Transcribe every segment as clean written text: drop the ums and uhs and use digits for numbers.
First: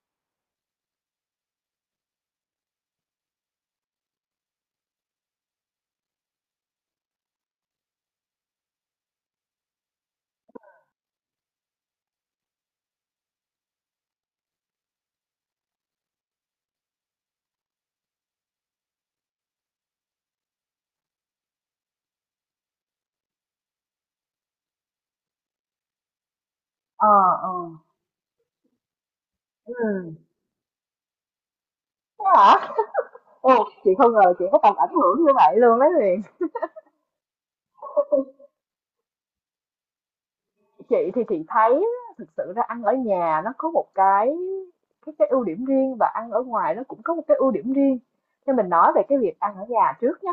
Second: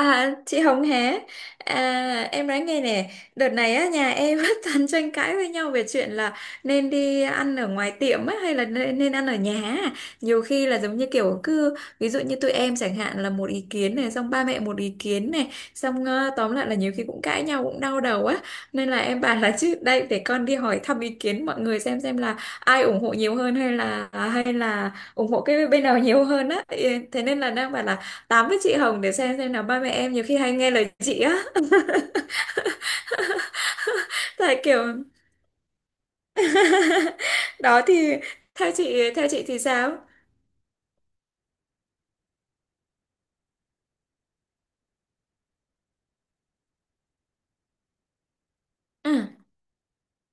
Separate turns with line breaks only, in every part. À, chị Hồng hé, à, em nói nghe nè. Đợt này á nhà em rất toàn tranh cãi với nhau về chuyện là nên đi ăn ở ngoài tiệm á hay là nên ăn ở nhà á. Nhiều khi là giống như kiểu cứ ví dụ như tụi em chẳng hạn là một ý kiến này xong ba mẹ một ý kiến này, xong tóm lại là nhiều khi cũng cãi nhau cũng đau đầu á. Nên là em bảo là chứ đây để con đi hỏi thăm ý kiến mọi người xem là ai ủng hộ nhiều hơn hay là ủng hộ cái bên nào nhiều hơn á. Ừ,
Ờ,
thế nên là
ờ,
đang bảo là tám với chị Hồng để xem nào ba mẹ em
ừm.
nhiều khi hay nghe lời chị á.
Thế hả? Ồ, chị không ngờ là chị có
Tại
tầm
kiểu
ảnh hưởng như vậy luôn đấy Huyền.
đó thì theo chị thì sao?
Chị thì chị thấy á, thực sự ra ăn ở nhà nó có một cái ưu điểm riêng và ăn ở ngoài nó cũng có một cái ưu điểm riêng. Nên mình nói về
À,
cái việc ăn ở nhà trước nhá.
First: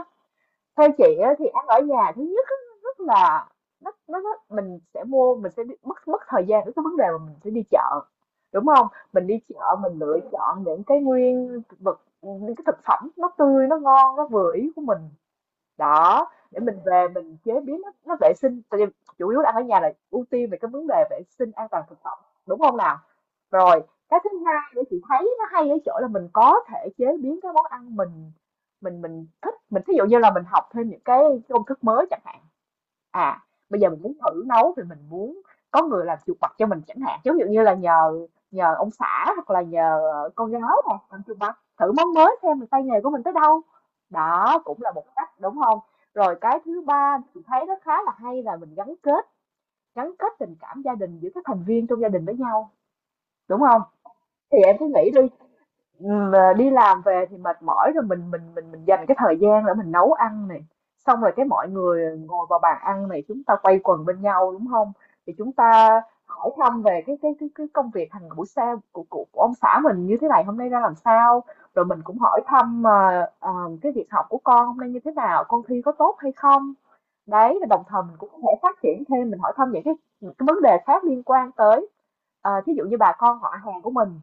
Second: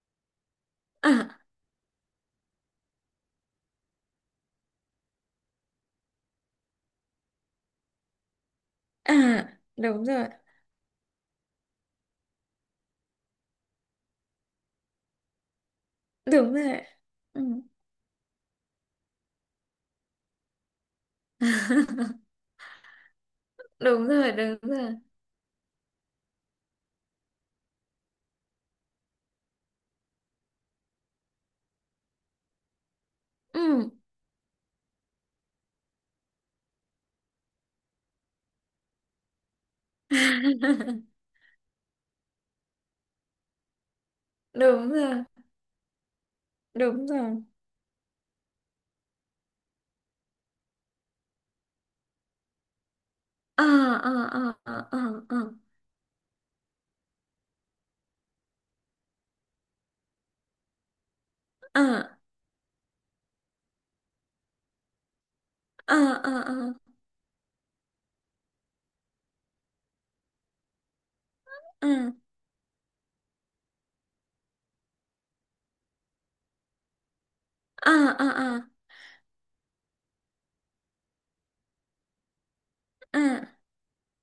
Theo chị
à,
á, thì ăn ở nhà thứ nhất á, rất là nó mình sẽ mua mình sẽ đi, mất mất thời gian với cái vấn đề mà mình sẽ đi chợ. Đúng không?
à,
Mình đi chợ mình
đúng
lựa
rồi,
chọn những cái nguyên vật những cái thực phẩm nó tươi nó ngon nó vừa ý của mình đó
đúng
để mình
rồi,
về mình
ừ.
chế biến nó vệ sinh tại vì chủ yếu là ăn ở nhà là ưu tiên về cái vấn đề vệ sinh an toàn thực phẩm, đúng không nào? Rồi
Đúng
cái thứ
rồi, đúng
hai để
rồi,
chị thấy nó hay ở chỗ là mình có thể chế biến cái món ăn mình thích, mình thí dụ như là mình học thêm những cái công thức mới chẳng hạn. à Bây giờ
ừ.
mình muốn thử nấu thì mình muốn có người làm chuột bạch cho mình chẳng hạn, giống như là nhờ nhờ ông xã hoặc là nhờ con gái nè, làm chuột bạch thử món mới xem là tay nghề của mình tới đâu, đó cũng
Đúng
là một
rồi,
cách, đúng không? Rồi cái thứ
đúng
ba chị
rồi,
thấy nó khá là hay là mình gắn kết, gắn kết tình cảm gia đình giữa các thành viên trong gia đình với nhau, đúng
à,
không?
à,
Thì
à, à,
em cứ nghĩ
à,
đi.
à,
Mà đi làm về thì mệt mỏi rồi, mình dành cái thời gian để mình nấu ăn này, xong rồi cái mọi người ngồi vào bàn ăn này, chúng ta quây quần bên nhau, đúng không? Thì chúng
à,
ta hỏi
à, à,
thăm về cái công việc hàng buổi sáng của ông xã mình như thế này, hôm nay ra làm sao. Rồi
à, à,
mình cũng hỏi thăm cái việc học của con hôm nay như thế nào, con thi có tốt hay không. Đấy, và đồng
à,
thời mình cũng có thể
à,
phát triển thêm, mình hỏi thăm những cái vấn đề khác liên quan tới. Ờ, thí dụ như bà con họ
à,
hàng của mình,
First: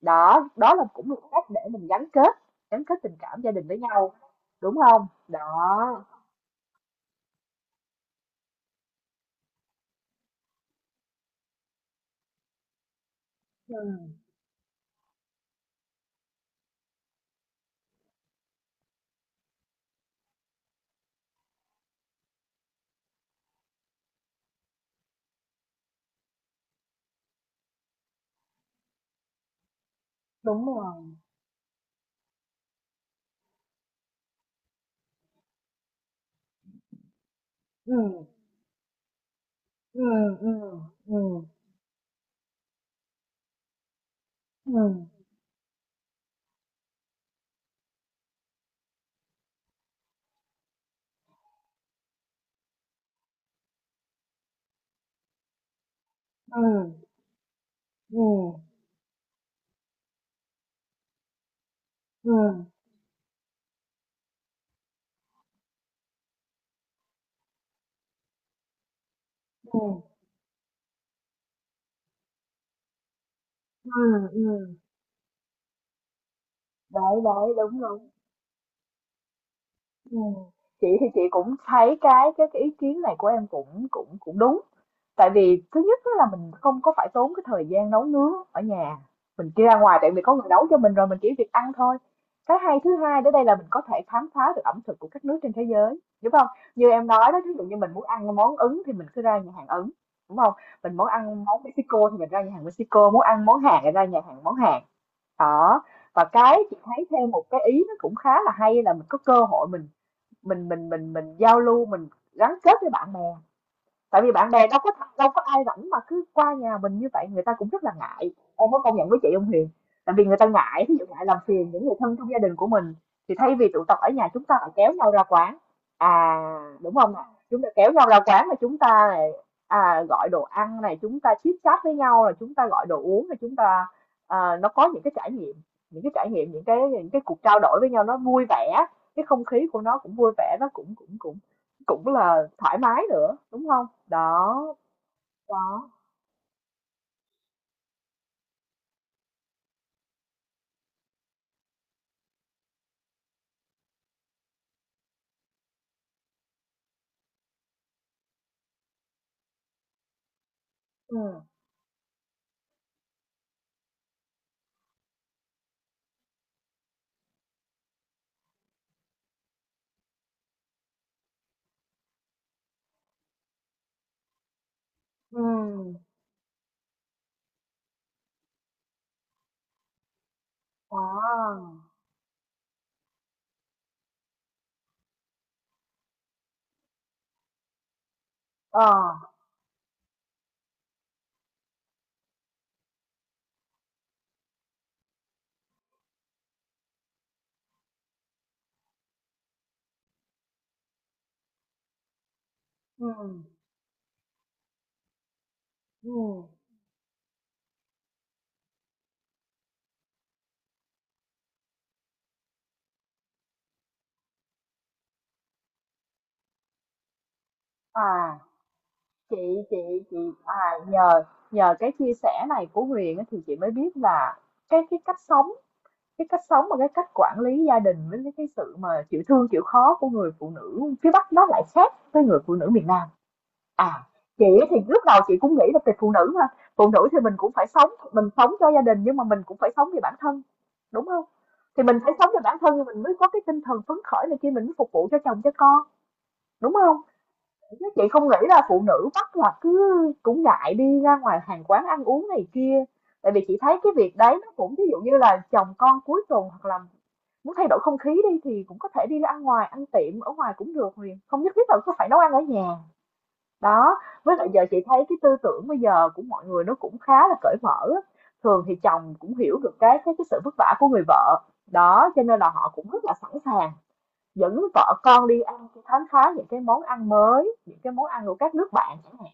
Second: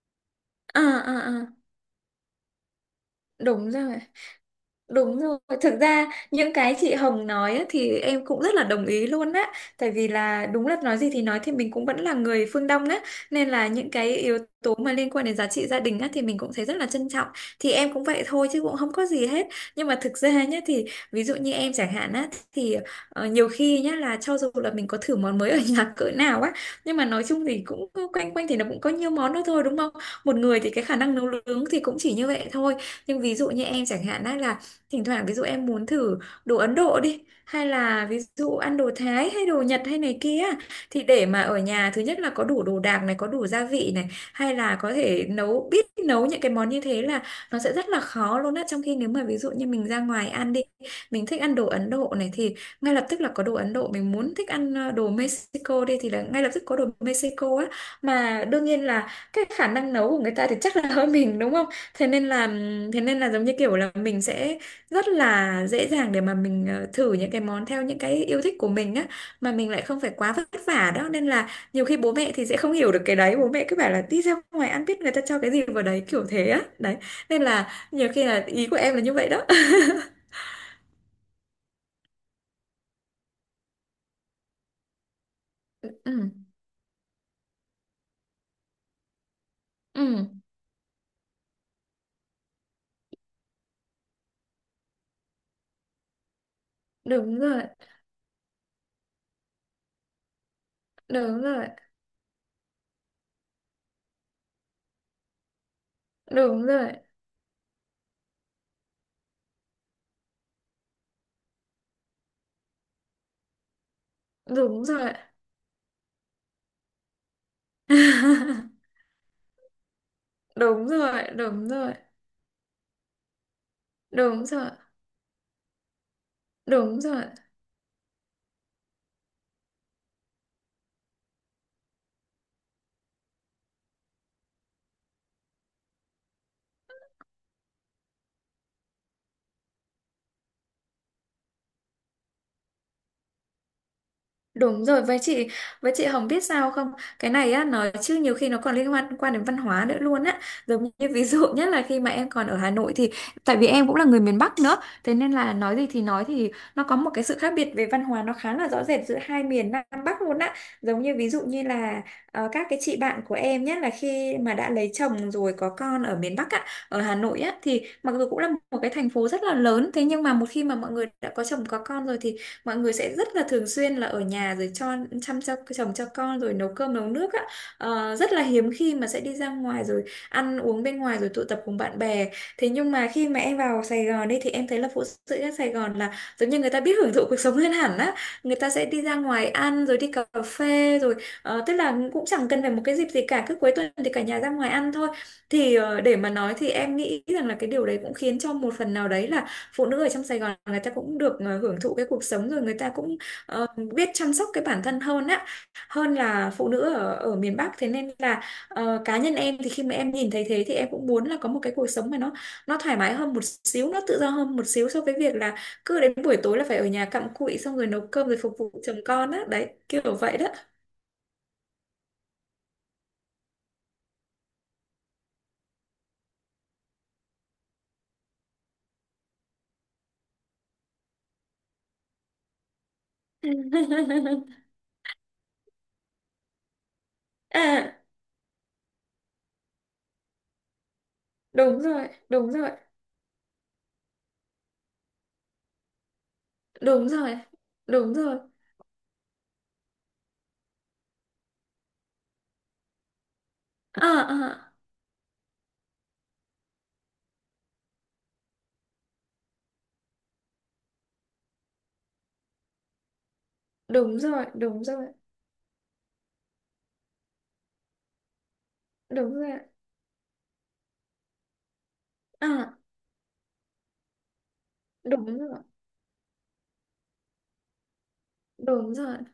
đó, đó
à,
là cũng
à,
một
à, à.
cách để mình gắn kết tình cảm gia đình
Đúng
với
rồi.
nhau, đúng không?
Đúng rồi, thực
Đó.
ra những cái chị Hồng nói á, thì em cũng rất là đồng ý luôn á. Tại vì là đúng là nói gì thì nói thì mình cũng vẫn là người phương Đông á. Nên là những
Ừ,
cái yếu tố mà liên quan đến giá trị gia đình á thì mình cũng thấy rất là trân trọng. Thì em cũng vậy thôi chứ cũng không có gì hết. Nhưng mà thực ra nhá thì ví dụ như em chẳng hạn á. Thì nhiều khi nhá là cho dù là mình có thử món mới ở nhà cỡ nào á. Nhưng mà nói chung thì cũng quanh quanh thì nó cũng có nhiều món đó thôi, đúng không? Một người
đúng
thì cái khả năng
rồi.
nấu nướng thì cũng chỉ như vậy thôi. Nhưng ví dụ như em chẳng hạn á là thỉnh thoảng ví dụ em muốn thử đồ Ấn Độ đi hay
Ừ,
là ví dụ ăn đồ Thái hay đồ Nhật hay
ừ,
này kia,
ừ,
thì
ừ,
để mà ở nhà thứ nhất là có đủ đồ đạc này có đủ gia vị này hay là có
ừ,
thể nấu biết nấu những cái món như thế là nó sẽ rất là khó luôn á, trong khi nếu mà ví dụ như mình ra ngoài ăn đi, mình thích ăn đồ Ấn Độ này thì ngay lập tức là có đồ Ấn Độ, mình muốn thích ăn đồ Mexico đi thì là ngay lập tức có đồ
ừ,
Mexico á,
ừ,
mà
ừ,
đương nhiên là cái khả năng nấu của người ta thì chắc là hơn mình đúng không. thế nên
ừ,
là thế nên là giống như kiểu là mình sẽ rất là dễ dàng để mà mình thử những cái món theo những cái yêu thích của mình á, mà mình lại không phải quá vất vả đó. Nên là nhiều khi bố mẹ thì sẽ không hiểu được cái đấy, bố mẹ cứ bảo
ừ,
là đi ra ngoài
ừ.
ăn biết người ta cho cái gì vào đấy kiểu thế á đấy.
Đấy,
Nên
đấy,
là
đúng,
nhiều
đúng.
khi là ý của em là như vậy đó.
Ừm, chị thì chị cũng thấy cái ý kiến này của em cũng cũng cũng đúng. Tại vì thứ nhất á là
Ừ,
mình không có phải tốn cái thời gian nấu nướng ở nhà. Mình đi ra ngoài
ừ,
tại vì có người nấu cho mình rồi, mình chỉ việc ăn thôi. Cái hay thứ hai đến đây là mình có thể khám phá được ẩm thực của các nước trên thế giới, đúng không? Như em nói đó,
đúng
ví
rồi,
dụ như mình muốn ăn món Ấn thì mình cứ ra nhà hàng Ấn, đúng không? Mình muốn
đúng
ăn món
rồi,
Mexico thì mình ra nhà hàng Mexico, muốn ăn món Hàn thì ra nhà hàng món Hàn. Đó. Và cái
đúng
chị
rồi,
thấy thêm một cái ý nó cũng khá là hay là mình có cơ hội mình giao lưu, mình gắn kết với bạn bè, tại vì bạn bè
đúng rồi.
đâu có ai rảnh mà cứ qua nhà mình như vậy, người ta cũng rất là ngại, em có công nhận với chị ông Huyền? Tại vì người ta ngại,
Đúng
ví dụ
rồi,
ngại làm
đúng
phiền những
rồi,
người thân trong gia đình của mình, thì thay vì tụ tập ở nhà chúng
đúng
ta lại
rồi,
kéo nhau ra quán, à, đúng
đúng
không ạ?
rồi.
Chúng ta kéo nhau ra quán là chúng ta này, à, gọi đồ ăn này, chúng ta chit chat với nhau, là chúng ta gọi đồ uống, là chúng ta, à, nó có những cái trải nghiệm, những cái cuộc trao đổi với nhau nó vui vẻ, cái không khí của nó cũng vui vẻ, nó cũng cũng cũng cũng là thoải mái nữa, đúng không? Đó,
Đúng rồi, với chị,
đó.
với chị Hồng biết sao không? Cái này á nói chứ nhiều khi nó còn liên quan quan đến văn hóa nữa luôn á. Giống như ví dụ nhất là khi mà em còn ở Hà Nội thì tại vì em cũng là người miền Bắc nữa, thế nên là nói gì thì nói thì nó có một cái sự khác biệt về văn hóa nó khá là rõ rệt giữa hai miền Nam Bắc luôn á. Giống như ví dụ
ừm,
như là các cái chị bạn của em nhé là khi mà đã lấy chồng rồi có con ở miền Bắc á, ở Hà Nội á thì mặc dù cũng là một cái thành phố rất là lớn, thế nhưng mà một khi mà mọi người đã có chồng có con rồi thì mọi người sẽ rất là thường xuyên là ở nhà rồi cho chăm cho chồng
ừm,
cho con rồi nấu cơm nấu nước á. Ờ, rất là hiếm khi mà sẽ đi ra ngoài rồi ăn uống bên ngoài rồi tụ tập
à,
cùng bạn bè. Thế nhưng mà khi mà em vào Sài Gòn đi thì em thấy là phụ nữ ở Sài Gòn là giống như người ta biết hưởng thụ cuộc sống hơn hẳn á, người ta sẽ
ờ,
đi ra ngoài ăn rồi đi cà phê rồi tức là cũng chẳng cần phải một cái dịp gì cả, cứ cuối tuần thì cả nhà ra ngoài ăn thôi. Thì để mà nói thì em nghĩ rằng là cái điều đấy cũng khiến cho một phần nào đấy là phụ nữ ở trong Sài Gòn người ta cũng được hưởng thụ cái cuộc sống rồi người ta cũng
ừm,
ờ, biết chăm sóc cái bản thân hơn á, hơn
ừm,
là phụ nữ ở ở miền Bắc. Thế nên là cá nhân em thì khi mà em nhìn thấy thế thì em cũng muốn là có một cái cuộc sống mà nó thoải mái hơn một xíu, nó tự do hơn một xíu so với việc là cứ đến buổi tối là phải ở nhà cặm cụi xong rồi nấu cơm rồi
à,
phục vụ chồng con á,
chị
đấy
chị
kiểu
chị,
vậy đó.
à, nhờ nhờ cái chia sẻ này của Huyền á, thì chị mới biết là cái cách sống, cái cách sống và cái cách quản lý gia đình với cái sự mà chịu thương chịu khó của người phụ nữ phía Bắc nó lại khác với người phụ nữ miền Nam. À, chị thì lúc đầu chị cũng nghĩ là về phụ nữ mà, phụ nữ thì mình cũng phải sống,
À,
mình sống cho gia đình nhưng mà mình cũng phải sống vì bản thân, đúng không?
đúng
Thì mình
rồi,
phải sống cho
đúng
bản
rồi,
thân thì mình mới có cái tinh thần phấn khởi này kia, mình mới phục vụ cho chồng cho con, đúng không?
đúng rồi,
Chứ chị
đúng
không nghĩ
rồi,
là phụ nữ bắt là cứ cũng ngại đi ra ngoài hàng quán ăn uống này kia, tại vì chị thấy cái
à,
việc đấy nó
à,
cũng, ví dụ như là chồng con cuối tuần hoặc là muốn thay đổi không khí đi thì cũng có thể đi ra ăn ngoài, ăn tiệm ở ngoài cũng được Huyền, không nhất thiết là cứ phải nấu ăn ở nhà. Đó,
đúng
với
rồi,
lại giờ chị
đúng
thấy
rồi,
cái tư tưởng bây giờ của mọi người nó cũng khá là cởi mở á. Thường thì chồng cũng
đúng rồi,
hiểu được cái sự vất vả của người vợ. Đó, cho nên là họ
à.
cũng rất là sẵn sàng dẫn vợ con
Đúng
đi
rồi,
ăn, đi khám phá những cái món ăn mới, những cái món ăn của các nước
đúng
bạn chẳng
rồi,
hạn.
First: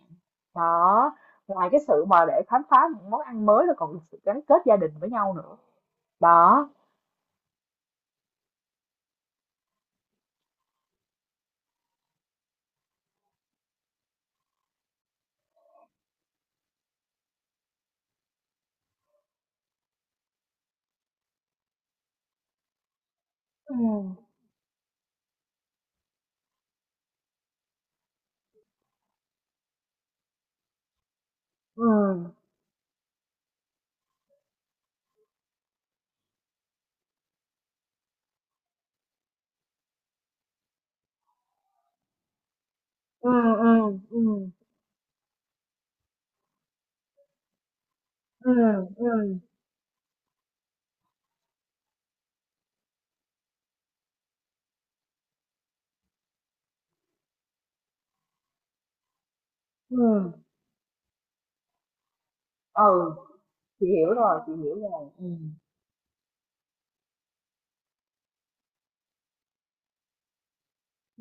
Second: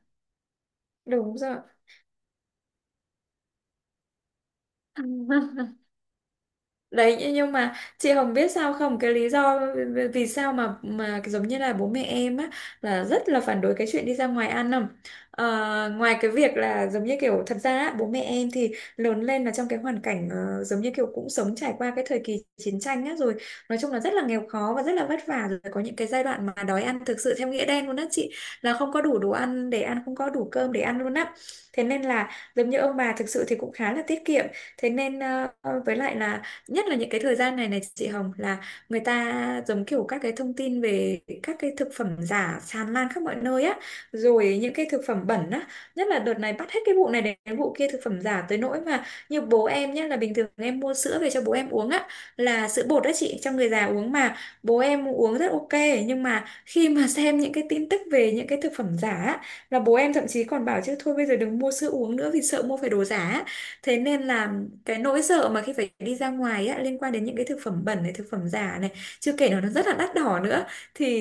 Đó,
đúng rồi.
ngoài cái sự mà để khám phá những món ăn mới là còn được sự gắn kết gia đình với nhau nữa. Đó.
Đấy, nhưng mà chị Hồng biết sao không cái lý do vì sao mà giống như là bố mẹ em á là rất là phản đối cái chuyện đi ra ngoài ăn không? Ờ, ngoài cái việc là giống như kiểu thật ra á, bố mẹ em thì lớn lên là trong cái hoàn cảnh giống như kiểu cũng sống trải qua cái thời kỳ chiến tranh á, rồi nói chung là
Ừ,
rất là nghèo khó và rất là vất vả, rồi có những cái giai đoạn mà đói ăn thực sự theo nghĩa đen luôn á chị, là không có đủ đồ ăn để ăn, không có đủ cơm để ăn luôn á. Thế
ừ,
nên là giống như ông bà thực sự thì cũng khá là tiết kiệm. Thế nên với lại là nhất là những cái thời gian này này chị Hồng, là người ta giống kiểu các cái thông tin về các cái thực phẩm giả tràn lan khắp
ừ,
mọi nơi
ừ,
á,
ừ,
rồi những cái thực phẩm bẩn á. Nhất là đợt này bắt hết cái vụ này đến vụ kia, thực phẩm giả
ừ,
tới nỗi mà
ừ,
như bố em nhé, là bình thường em mua sữa về cho bố em uống á, là sữa bột đó chị, cho người già uống mà bố em uống rất ok. Nhưng mà khi mà xem những cái tin tức về những cái thực phẩm giả á, là bố em thậm
ừ.
chí còn bảo chứ thôi bây giờ đừng mua sữa uống nữa vì sợ mua phải đồ
Ừ,
giả á.
chị
Thế
hiểu
nên
rồi, chị
là
hiểu
cái
rồi.
nỗi
Ừ.
sợ mà khi phải đi ra ngoài á, liên quan đến những cái thực phẩm bẩn này, thực phẩm giả này, chưa kể là nó rất là đắt đỏ nữa,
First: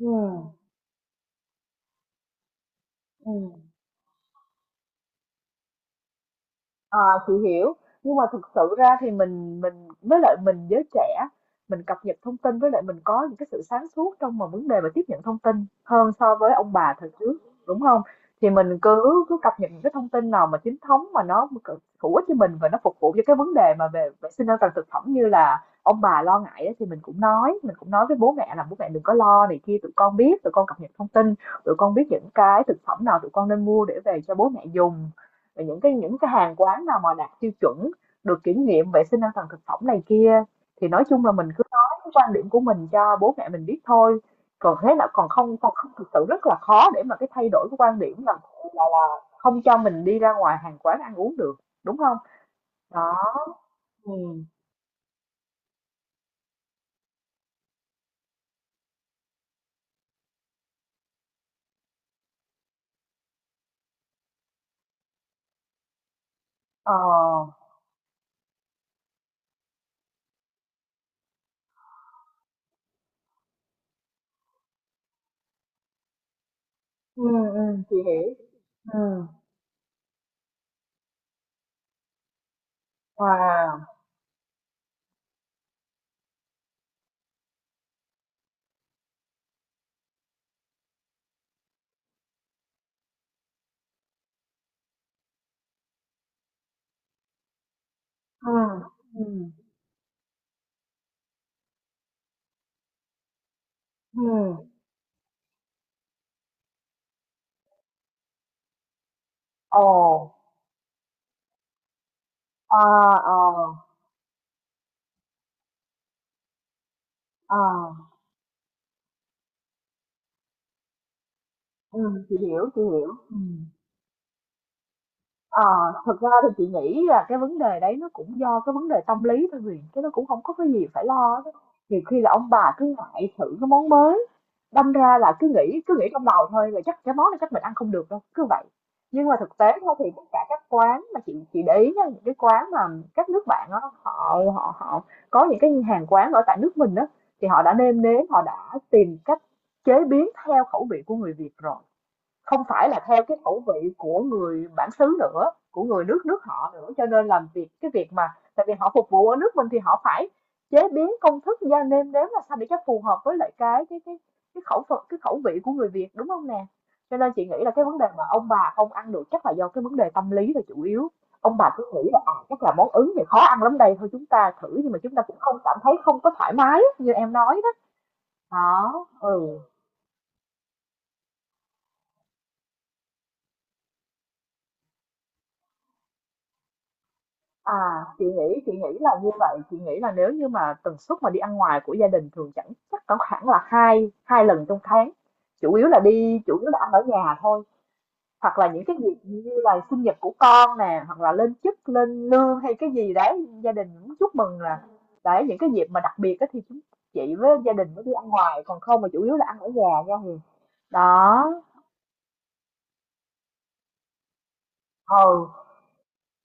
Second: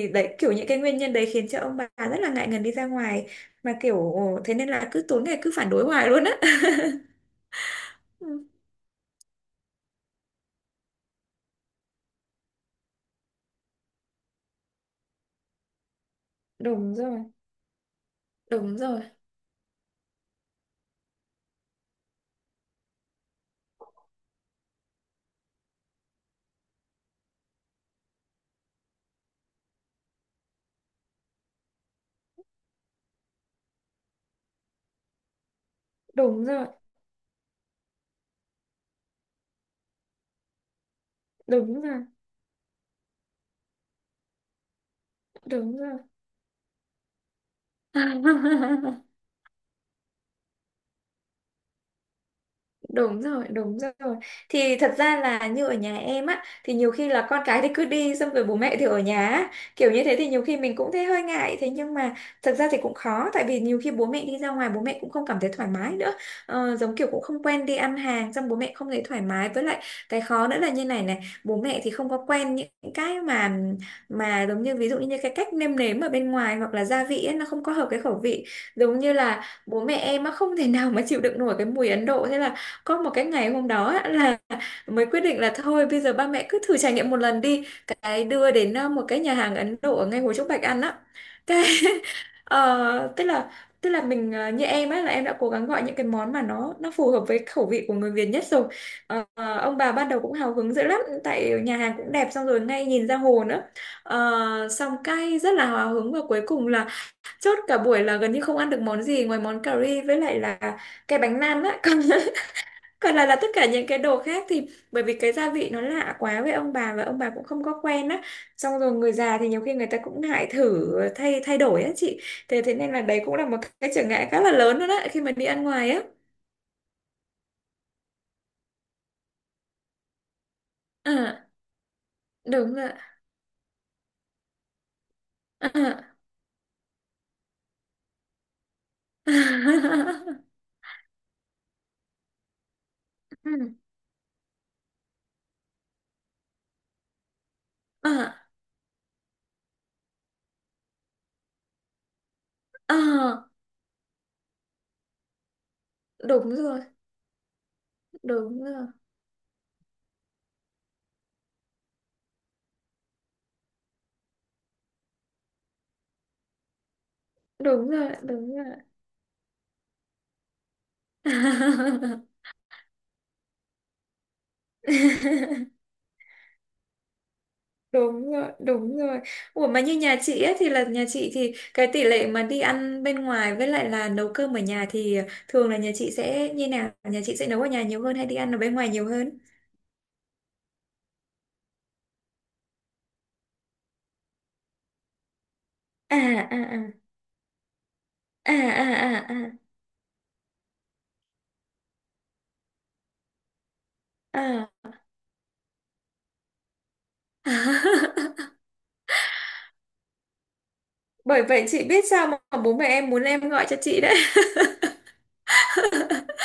Ừ.
đấy kiểu những cái nguyên nhân đấy khiến cho ông bà rất là ngại ngần đi ra ngoài.
Ừ.
Mà kiểu thế nên là cứ tối ngày cứ phản đối hoài luôn á.
À, chị hiểu. Nhưng mà thực
Ừ,
sự ra thì mình với lại mình giới trẻ, mình cập nhật thông tin, với lại mình có những cái sự sáng suốt trong mà vấn đề mà tiếp nhận thông tin hơn so với ông bà
đúng
thời
rồi,
trước, đúng không? Thì mình
đúng rồi,
cứ cứ cập nhật những cái thông tin nào mà chính thống mà nó hữu ích cho mình và nó phục vụ cho cái vấn đề mà về vệ sinh an toàn thực phẩm như là ông bà lo ngại ấy, thì mình cũng nói, mình cũng nói với bố mẹ là bố mẹ đừng có lo này kia, tụi con biết, tụi con cập nhật thông tin, tụi con biết những cái thực phẩm nào tụi con nên mua để về cho bố mẹ dùng, và những cái
đúng
hàng
rồi,
quán nào mà đạt tiêu chuẩn, được kiểm nghiệm vệ sinh an toàn thực phẩm này kia. Thì nói chung là mình cứ
đúng
nói
rồi,
cái quan điểm của mình cho bố mẹ mình biết thôi, còn thế là còn không, còn
đúng
không
rồi.
thực sự rất là khó để mà cái thay đổi cái quan điểm là là không cho mình đi ra ngoài hàng quán ăn uống được, đúng không? Đó.
Đúng rồi, đúng
Ừ.
rồi. Thì thật ra là như ở nhà em á, thì nhiều khi là con cái thì cứ đi xong rồi bố mẹ thì ở nhà á. Kiểu như thế thì nhiều khi mình cũng thấy hơi ngại, thế nhưng mà thật ra thì cũng khó tại vì nhiều khi bố mẹ đi ra ngoài bố mẹ cũng không cảm thấy thoải mái nữa. Ờ,
Ờ.
giống kiểu cũng không quen đi ăn hàng, xong bố mẹ không thấy thoải mái với lại cái khó nữa là như này này, bố mẹ thì không có quen những cái mà giống như ví dụ như cái cách nêm nếm ở bên ngoài hoặc là gia
Ừ,
vị ấy, nó
ừ,
không có hợp
chị
cái khẩu
hiểu.
vị. Giống
Ừ.
như là bố mẹ em á không thể nào mà chịu đựng nổi cái mùi Ấn Độ. Thế là có một cái ngày hôm đó
Wow.
á, là mới quyết định là thôi bây giờ ba mẹ cứ thử trải nghiệm một lần đi, cái đưa đến một cái nhà hàng Ấn Độ ở ngay Hồ Trúc Bạch ăn á. Cái ờ, tức là tức là mình như em á là em đã cố gắng gọi những cái món mà nó phù hợp với khẩu vị của người Việt nhất rồi.
Ừ. Ừ.
Ờ, ờ, ông bà ban đầu cũng hào hứng dữ lắm tại nhà hàng cũng đẹp, xong rồi ngay nhìn ra hồ nữa.
Ừ.
Ờ, xong cay rất là hào hứng và cuối cùng là chốt cả buổi là gần như không ăn được món gì ngoài món cà
Ồ.
ri với lại là cái bánh nan á. Còn
À,
còn là tất cả
à,
những cái đồ khác thì bởi vì cái gia vị nó lạ quá với ông bà và ông bà cũng không có
à.
quen á. Xong rồi người già thì nhiều khi người ta cũng ngại thử thay thay đổi á
Ừ,
chị.
chị
thế
hiểu,
thế
chị
nên là
hiểu.
đấy cũng
Ừ.
là một cái trở ngại khá là lớn đó, đó khi mà đi
Ờ,
ăn ngoài á.
thực ra thì chị nghĩ là cái vấn đề đấy nó cũng do cái vấn đề tâm lý thôi Huyền, chứ nó cũng không có cái gì phải lo
À,
đó á. Nhiều khi là ông bà
đúng rồi,
cứ ngại thử cái món mới, đâm ra là cứ nghĩ
à.
trong đầu thôi là chắc cái món này chắc mình ăn không được đâu, cứ vậy. Nhưng mà thực tế thôi thì tất cả các quán mà chị để ý nha, những cái quán mà các nước bạn
Ừ.
á, họ họ họ có những cái hàng quán ở tại nước mình đó, thì họ đã nêm nếm,
À,
họ đã tìm cách chế biến theo khẩu vị của người Việt rồi, không phải là theo cái
à,
khẩu vị của người bản xứ nữa, của người nước nước
đúng
họ
rồi,
nữa, cho nên làm việc cái việc mà
đúng
tại vì
rồi,
họ phục vụ ở nước mình thì họ phải chế biến công thức gia nêm nếm là sao để cho phù hợp với lại cái khẩu phần, cái khẩu vị của người Việt, đúng không nè? Cho nên chị nghĩ là cái
đúng
vấn đề
rồi,
mà ông
đúng rồi.
bà không ăn được chắc là do cái vấn đề tâm lý là chủ yếu, ông bà cứ nghĩ là à, chắc là món Ứng thì khó ăn lắm đây, thôi chúng ta thử nhưng mà chúng ta cũng không cảm thấy, không có thoải mái như em nói đó.
Đúng rồi, đúng
Đó.
rồi.
Ừ.
Ủa mà như nhà chị ấy, thì là nhà chị thì cái tỷ lệ mà đi ăn bên ngoài với lại là nấu cơm ở nhà thì thường là nhà chị sẽ như nào? Nhà chị sẽ nấu ở nhà nhiều
À,
hơn
chị
hay đi ăn ở
nghĩ, chị
bên ngoài
nghĩ
nhiều
là như
hơn?
vậy, chị nghĩ là nếu như mà tần suất mà đi ăn ngoài của gia đình thường chẳng chắc có khoảng là hai hai lần trong tháng. Chủ yếu là
À,
đi,
à,
chủ yếu là
à,
ăn ở nhà thôi,
à,
hoặc là những cái dịp
à,
như
à,
là sinh nhật của con nè, hoặc là lên chức, lên lương hay cái gì đấy gia đình muốn chúc mừng,
à,
là
à.
đấy những cái dịp mà đặc biệt á thì chị với gia đình mới đi ăn ngoài, còn không mà chủ yếu là ăn ở nhà nha Huyền.
Bởi
Đó.
vậy chị biết sao mà bố mẹ em muốn em gọi cho chị đấy.
Ừ.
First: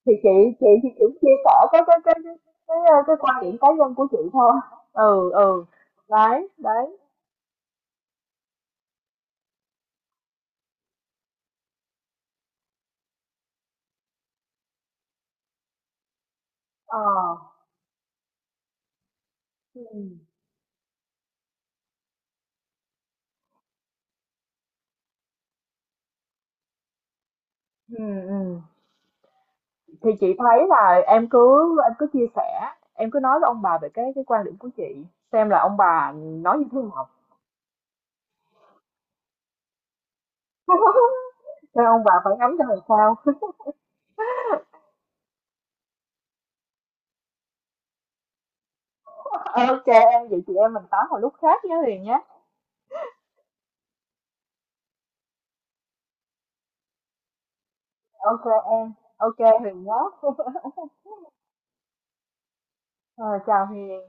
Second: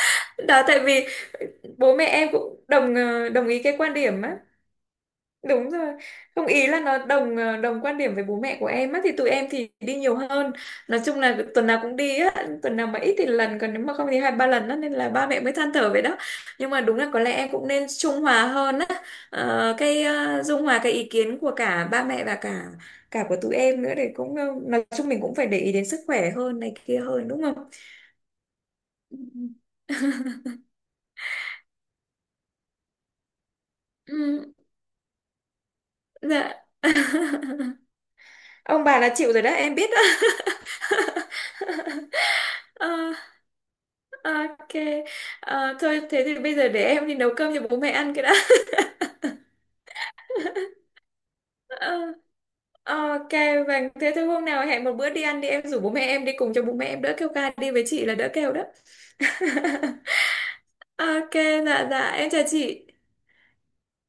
Thì chị
Đó
chị
tại
thì
vì
cũng chia sẻ
bố mẹ em cũng
cái,
đồng
cái quan
đồng
điểm
ý
cá
cái
nhân
quan
của
điểm
chị
á.
thôi. Ừ, ừ.
Đúng rồi. Không,
Đấy,
ý là
đấy.
nó đồng đồng quan điểm với bố mẹ của em á thì tụi em thì đi nhiều hơn. Nói chung là tuần nào cũng đi á, tuần nào mà ít thì lần, còn nếu mà không thì hai ba lần á nên là ba mẹ mới than thở vậy đó. Nhưng mà đúng
Ờ.
là có lẽ em cũng nên trung hòa hơn á. Ờ,
Ừ.
cái dung hòa cái ý kiến của cả ba mẹ và cả cả của tụi em nữa, để cũng nói chung mình cũng phải để ý đến sức khỏe hơn này kia hơn đúng không?
Ừ, ừ.
Ừ.
Thì chị thấy là em cứ, em cứ chia sẻ, em cứ nói với ông bà về cái quan
Ừ,
điểm của chị, xem là ông bà
dạ.
nói như thế nào.
Ông bà là chịu rồi đó, em biết đó.
Xem ông bà phản ánh ra làm sao.
Ok. Ờ, thôi thế thì bây giờ để em đi nấu cơm cho bố mẹ ăn cái đã.
Ok em, vậy chị em mình tám một lúc khác nhé Huyền
Ờ,
nhé.
ok, vâng. Thế thôi hôm nào hẹn một bữa đi ăn đi, em rủ bố mẹ em đi cùng cho bố mẹ em đỡ kêu ca, đi với chị là đỡ
Ok
kêu đó.
em, ok Huyền nhé.
Ok, dạ dạ em chào chị.
Ờ, chào Huyền.